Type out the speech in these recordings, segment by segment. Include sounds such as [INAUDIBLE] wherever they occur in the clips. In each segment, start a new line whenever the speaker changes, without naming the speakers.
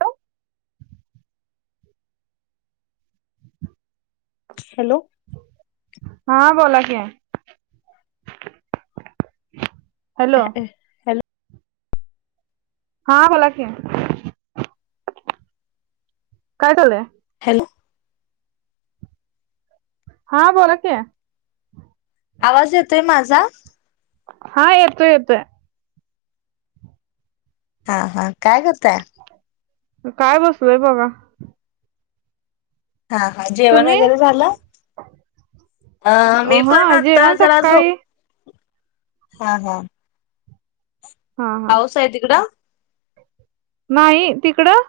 तर
हॅलो.
हा बोला की. हॅलो.
हॅलो.
हा बोला की. काय झालंय?
[UNINTELLIGIBLE]
हा बोला की.
आवाज येतोय माझा?
हा येतोय येतोय.
हा हा काय करताय?
काय बसलोय बघा.
हा हा जेवण
तुम्ही
वगैरे झालं? आ मी पण
हा
आता
जेवण
जरा
सकाळी
झोप हा हा.
हा हा
पाऊस आहे तिकडं.
नाही तिकडं.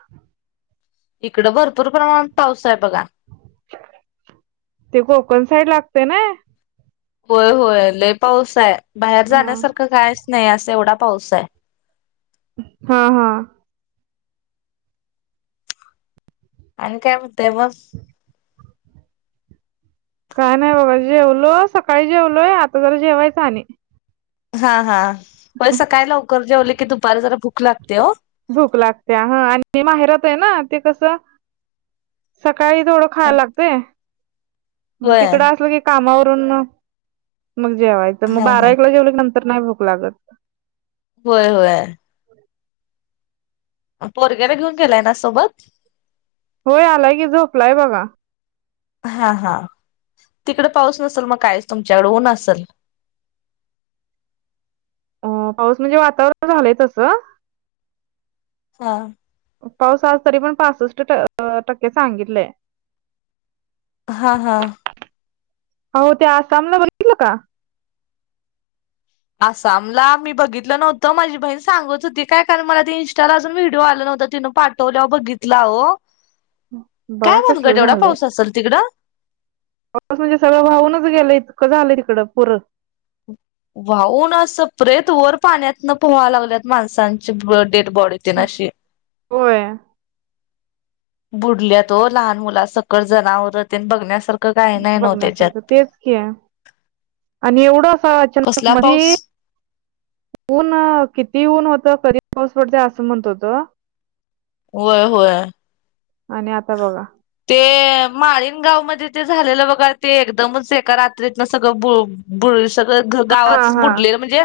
इकडं भरपूर प्रमाणात पाऊस आहे बघा.
ते कोकण साइड लागते नाय.
होय होय लय पाऊस आहे, बाहेर
हा
जाण्यासारखं कायच नाही असा एवढा पाऊस आहे.
हा हा,
आणि काय म्हणताय मग.
ह [INAUDIBLE] काय नाही बगा जेवलो सकाळी जेवलोय आता जरा जेवायचं आणि.
हा हा, होय सकाळी लवकर जेवल की, दुपारी जरा भूक लागत्या हो.
भूक लागते ह आणि माहेरात आहे ना ते कसं. सकाळी थोडं खायला लागतंय. मग
होय
तिकड असल की, काम आवरून मग जेवायच. त मग
हा
बारा
हा
एकला जेवल कि नंतर नाही भूक लागत.
होय होय, पोरग्याला घेऊन गेलाय ना सोबत.
होय आलाय की, झोपलाय बघा.
हा हा, तिकडे पाऊस नसल मग कायच तुमच्याकड ऊन असल.
अ पाऊस म्हणजे वातावरण झालंय तसं.
''हां''
पाऊस आज तरी पण पासष्ट ट टक्के सांगितलंय.
हा हा,
अवो ते आसामला बघितलं का.
आसामला मी बघितलं नव्हतं माझी बहीण सांगत होती, काय कारण मला ते इंस्टाला अजून व्हिडिओ आलं नव्हता तिनं पाठवल. ठवल्यावर बघितला हो काय
बघा कसलं
भानगड एवढा
झालंय
पाऊस असल तिकडं.
पाऊस म्हणजे सगळं वाहूनच गेलंय इतकं झालंय तिकडं पुरं.
हम्म, वाहून असं प्रेत वर पाण्यातन पोहा लागल्यात माणसांची डेड बॉडी. तेनास्नी अशी.
होय,
बुडल्यात हो लहान मुला सकट जनावर त्यन बघण्यासारखं. काही नाही नव्ह त्याच्यात.
बघण्यासारखं तेच कि, आणि एवढं [UNINTELLIGIBLE] असं अचानक
कसला
मधी
पाऊस?
ऊन किती ऊन होत कधी पाऊस पडतय असं म्हणत होत.
होय होय,
आणि आता बघा.
ते माळीन गाव मध्ये ते झालेलं बघा ते एकदमच एका रात्रीतनं सगळं बु''--'' बुडलय सगळं
हा
गावाचाच
हा
बुडलेल म्हणजे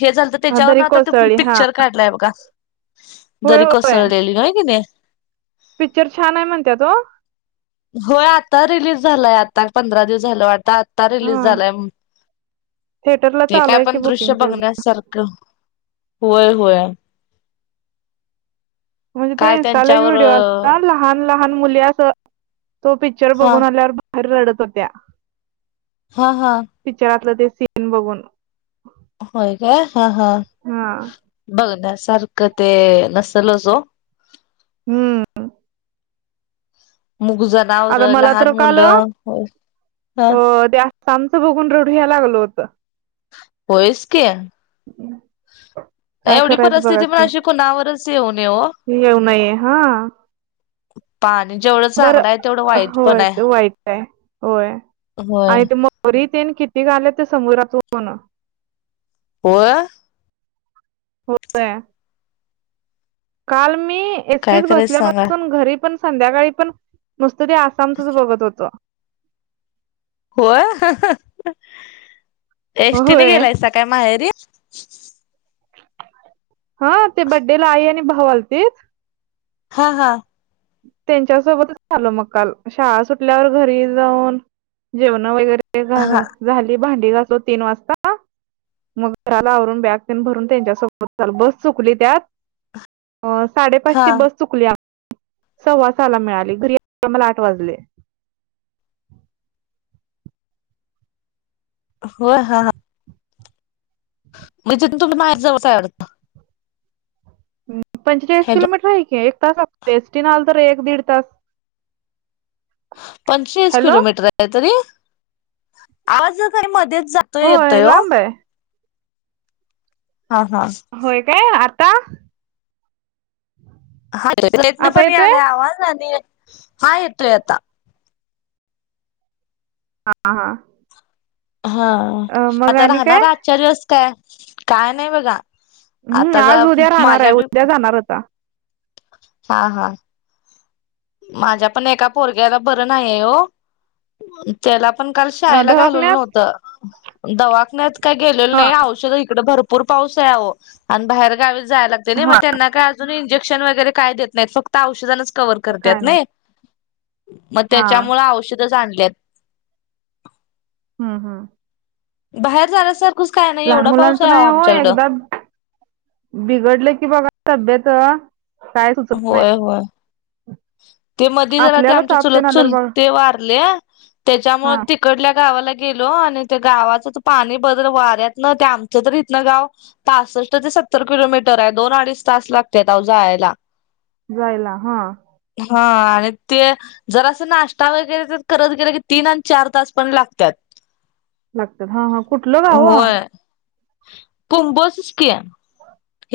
हे झालत.
हा
त्याच्यावरन
दरी
आता तो
कोसळली हा
पिक्चर काढलाय बघा
होय
दरी
होय
कोसळलेली होय कनी.
पिक्चर छान आहे म्हणत्यात हो.
होय आता रिलीज झालंय आता पंधरा दिवस झालं वाटत आता. ता रिलीज
हा
झालाय
थिएटरला
ते
चालू
काय
आहे की
पण
बुकिंग
दृश्य
त्याच
बघण्यासारखं. क होय होय,
म्हणजे तो
काय
इनस्टाला एक
त्यांच्यावर
व्हिडिओ असता लहान लहान मुली अस तो पिक्चर
हा
बघून आल्यावर. रडत होत्या.
हा हा
पिक्चरातलं ते सीन बघून,
होय काय हा हा
हा
बघण्यासारखं ते नसलच ओ.
हम्म
मुग जनावर
आता मला
लहान
तर काल अ
मुलं
त्या [UNINTELLIGIBLE] बघून रढू यायला लागल होतं.
होयच की,
काय
एवढी
करायचं बघा
परिस्थिती पण
की
अशी कुणावरच येऊ नये ओ.
येऊ नये हा.
पाणी जेवढं
बर
चांगलं आहे तेवढं वाईट पण
होय
आहे
ते वाईट आहे होय
हो.
आणि ते मगरी ते येन किती [UNINTELLIGIBLE]
होय.
होय. काल मी
काय
एसटीच
करायच सांगा
बसल्यापासून घरी पण संध्याकाळी पण नुस्त ते आसामचच बघत होतो.
होय, एस टी ने
होय
गेलायसा काय माहेरी?
हा ते बड्डेला आई आणि भाऊ आलतीत
हा हा
त्यांच्या सोबतच आलो मग काल शाळा सुटल्यावर घरी जाऊन जेवण वगैरे
हा
झाली भांडी घासून तीन वाजता. मग घराला आवरून बॅग तेन भरून त्यांच्यासोबत आलो बस चुकली त्यात अ साडेपाच
हा
ची बस चुकली आ सव्वासाहाला मिळाली घरी यायला मला आठ वाजले.
होय हा ह. म्हनजे तेथून तुमच माहेर जवळच आहे वाढतं?
पंचेचाळीस
हॅलो
किलोमीटर आहे की एक तास लागतोय एस टीन आल तर एक दीड तास.
पंचेचाळीस
हॅलो
किलोमीटर आहे तरी आवाजाला काय मध्येच जा
होय लांब आहे.
हा हा
होय काय आता?
हा
आता
[UNINTELLIGIBLE]
येतोय
यालय आवाज आणि हा येतोय आता.
हा हा
हा
अं, मग
आता
आणि काय
राहणार आजच्या दिवस काय? काय नाही बघा.
हम्म,
आता जा
आज उद्या राहणार आहे
माझ्या बी
उद्या जाणार होता
हा हा. माझ्या पण एका पोरग्याला बरं नाही हो. त्याला पण काल
अ
शाळेला घालवलं
दवाखान्यात
नव्हतं दवाखण्यात काही गेलेलं
हा
नाही औषध इकडे भरपूर पाऊस आहे आओ आणि बाहेर गावी जायला लागतंयनी मग
हा
त्यांना काय इंजेक्श वैगेरे काय देत नाहीत फक्त औषधच कव्हर करत्यात
काय नाही
नई मग
हा
त्याच्यामुळे औषधच आणल्यात.
हम्म हम्
बाहेर जाण्यासारखंच काय नाही एवढा पाऊस आहे आओ आमच्याकडं.
बिघडल की बघा तब्बीत काय सुचत नाही.
होय होय ते मध्ये जरा ते
आपल्याला
आमच्या
ताप तेन
चुलत
आल्यावर बघा
चुलते वारल्या त्याच्यामुळे
हा
ते इकडल्या गावाला गेलो आणि त्या गावाचं तर पाणी बदल वाऱ्यात न ते आमचं तर इथनं गाव पासष्ट ते सत्तर किलोमीटर आहे, दोन अडीच तास लागत्यात आओ जायला.
जायला हा.
हा आणि ते जरास नाश्ता वगैरे तर करत गेलं की, तीन आणि चार तास पण लागतात.
लागतात. हा हा कुठलं गावं?
कुंभोज च की.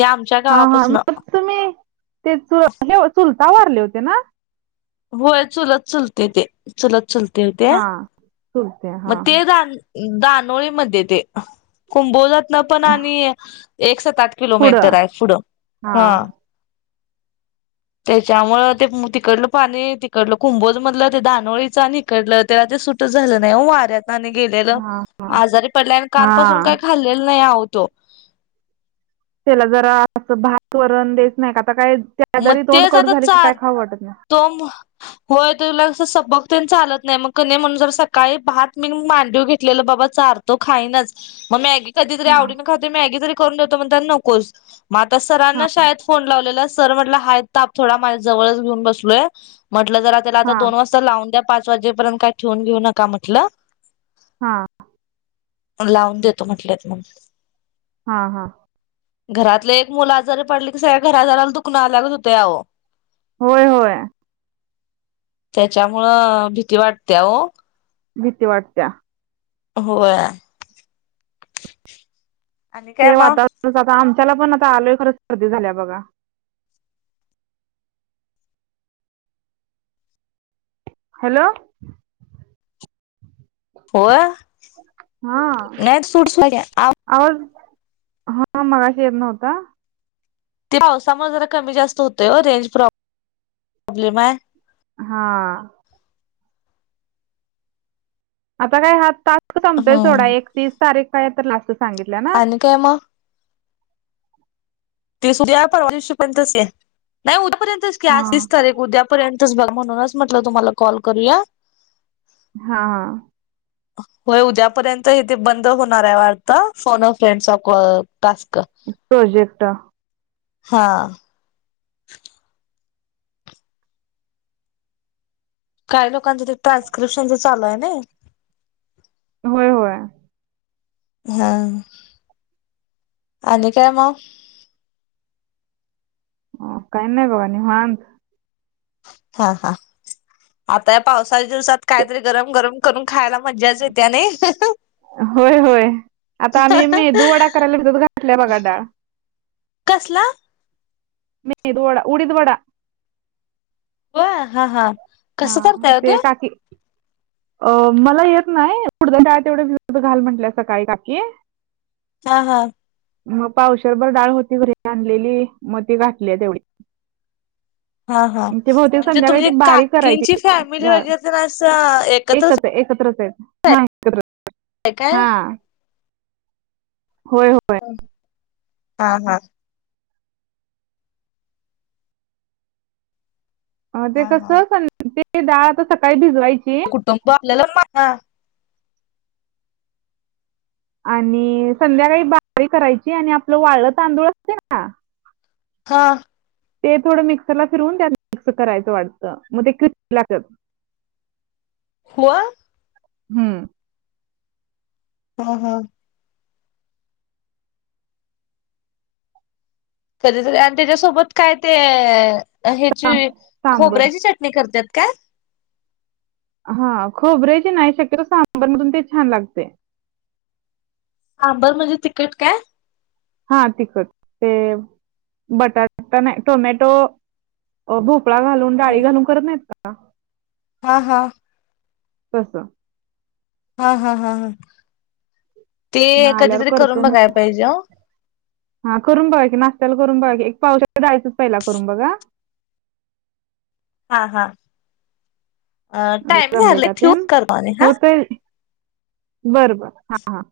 आमच्या
हा हा.
गावापासन
मग तुम्ही तेच चुलता वारले होते ना.
होय. चुलत चुलते ते चुलत चुलते होत्या.
हा चुलते
मग
हा
ते दान दानोळीमध्ये ते. कुंभोजातन पण आणि एक सात-आठ किलो मिटर
पुढं
आहे पुढं.
हा.
त्याच्यामुळ ते तिकडलं पाणी, तिकडलं कुंभोज मधलं ते दानोळीच आणि हिकडंलं त्याला ते सुटच झालं ना ही. वाऱ्यात आणि गेलेलं.
हा हा
आजारी पडलाय आणि कालपासून
हा
काही खाल्लेलं नाही आहो तो.
त्याला जरा अस भात वरण देत नाही का. आता काय ते
मग
आजारी तोंड
तेच
कडू
आता
झाली की, काय
चार
खाऊ वाटत नाही.
तो म होय तुला सपक तेन चालत नाही. मग कनि म्हणून जरासं सकाळी भात मी मांडीवर घेतलेलं बाबा चार तो. खाईनाच मग मॅगी कधीतरी आवडीन
हा
खातोय मॅगी. तरी करून देतो म्हणतांन नको. मग आता सरांना शाळेत फोन लावलेला. तर म्हटलं आहे ताप थोडा माझ्या जवळ घेऊनच बसलोय. म्हटलं जरा
हा
आता दोन वाज ता लावून द्या. पाच वाजेपर्यंत काय ठेवून नका म्हटलं.
हा.
लावून देतो म्हटल्यात मग.
हा हा.
घरातले एक मुल आजारी पडल की, सगळ्या घरादाराला दुखण आल्यागत होतय अहो.
होय होय.
त्याच्यामुळं भीती वाटते हो.
भीती वाटत्या.
होय. आणि काय
हे
मग
वातावरणच आता आमच्याला पण आता आलय खरं सर्दी झाल्या बघा. हॅलो.
होय.
हा
नाही सूट साड्या
आवाज. हा मगाशी येत नव्हता.
ते पावसामुळे जरा कमी जास्त होते हो. रेंज प्रॉ प्रॉब्लेम आहे.
हा. आता काय हा टास्क संपतोय सोडा.
हम्म
एकतीस तारीख काय तर लास्ट सांगितल्या ना.
आणि काय मग? तीसरी आता ओ तीस पर्यंत असेल. नाही उद्यापर्यंतचकी
हा
आज तीस तारीख उद्यापर्यंत. तेच बघा. म्हणूनच म्हटलं तुम्हाला कॉल करूया.
हा.
ह. [UNINTELLIGIBLE] होय उद्यापर्यंत. हे ते बंद होणार आहे वाटत. फोन अ फ्रेंडचा ओ टास्क.
प्रोजेक्ट.
हा. काही लोकांचं ते ट्रान्स्क्रिप्शनचं चालू आहे नाही.
होय होय.
हां आणि काय म
अं काय नायी बघा निवांत.
हां हां आता या पावसाळी दिवसात
ते
कायतरी गरम गरम करून खायला मजाच येत्यानयी?
होय होय आता आम्ही मेदू वडा कराला, भिजत घातल्या बघा डाळ.
कसला?
मेदुवडा उडीद वडा.
होय हां हां.
हां ते काकी अं मला येत नाय उडदाची डाळ तेवढी भिजत घाल म्हंटल्या सकाळी काकी.
हांहां
मग पावशरभर डाळ होती, घरी आणलेली म ती घातल्या तेवढी.
हा हा
ते बहुतेक
म्हणजे
संध्याकाळी
तुम्ही
ती
का
बारीक करायची
किंची फॅमिली
डाळ
वगैरे तेन असं एकत्रच
एकच आहे एकत्रच
[INAUDIBLE] काय काय?
हां. होय औ
हांहां.
अं ते
हा हा
कसं सं ते डाळ अता सकाळी भिजवायची
कुटुंब [INAUDIBLE]
आणि संध्याकाळी बारीक करायची, आणि आपलं वाळलं तांदूळ असतेयं नां
हां.
ते थोडं मिक्सरला फिरवून त्यात मिक्स करायचं वाटतं, मग ते क्रि [INAUDIBLE] लागत
होय.
हुं.
हां हां. कधीतर आणि त्याच्यासोबत काय ते अ ह्याची
सांबर
खोबऱ्याची चट ती करत्यात का?
हां खोबरयाची नाही, शक्यतो सांबारमधून ते छान लागतय.
आंबर म्हणजे, तिकट काय?
हां तिकट ते बटाटा नाय टोमॅटो अं भोपळा घालून डाळी घालून करत नाहीत का?
हां हां.
तसं.
हां हां हां ह ते
मग आल्यावर
कधीतरी करून
करतो मग.
बघाय पाहिजे ओ.
हां करून बघा की नाश्त्याला करून बघा एक पावशर डाळीचच पहिला करून बघा.
हां हां अ टाइम
जमतंय का
झालं
ते?
ठेवू करतो आणि हां.
बर बर हां.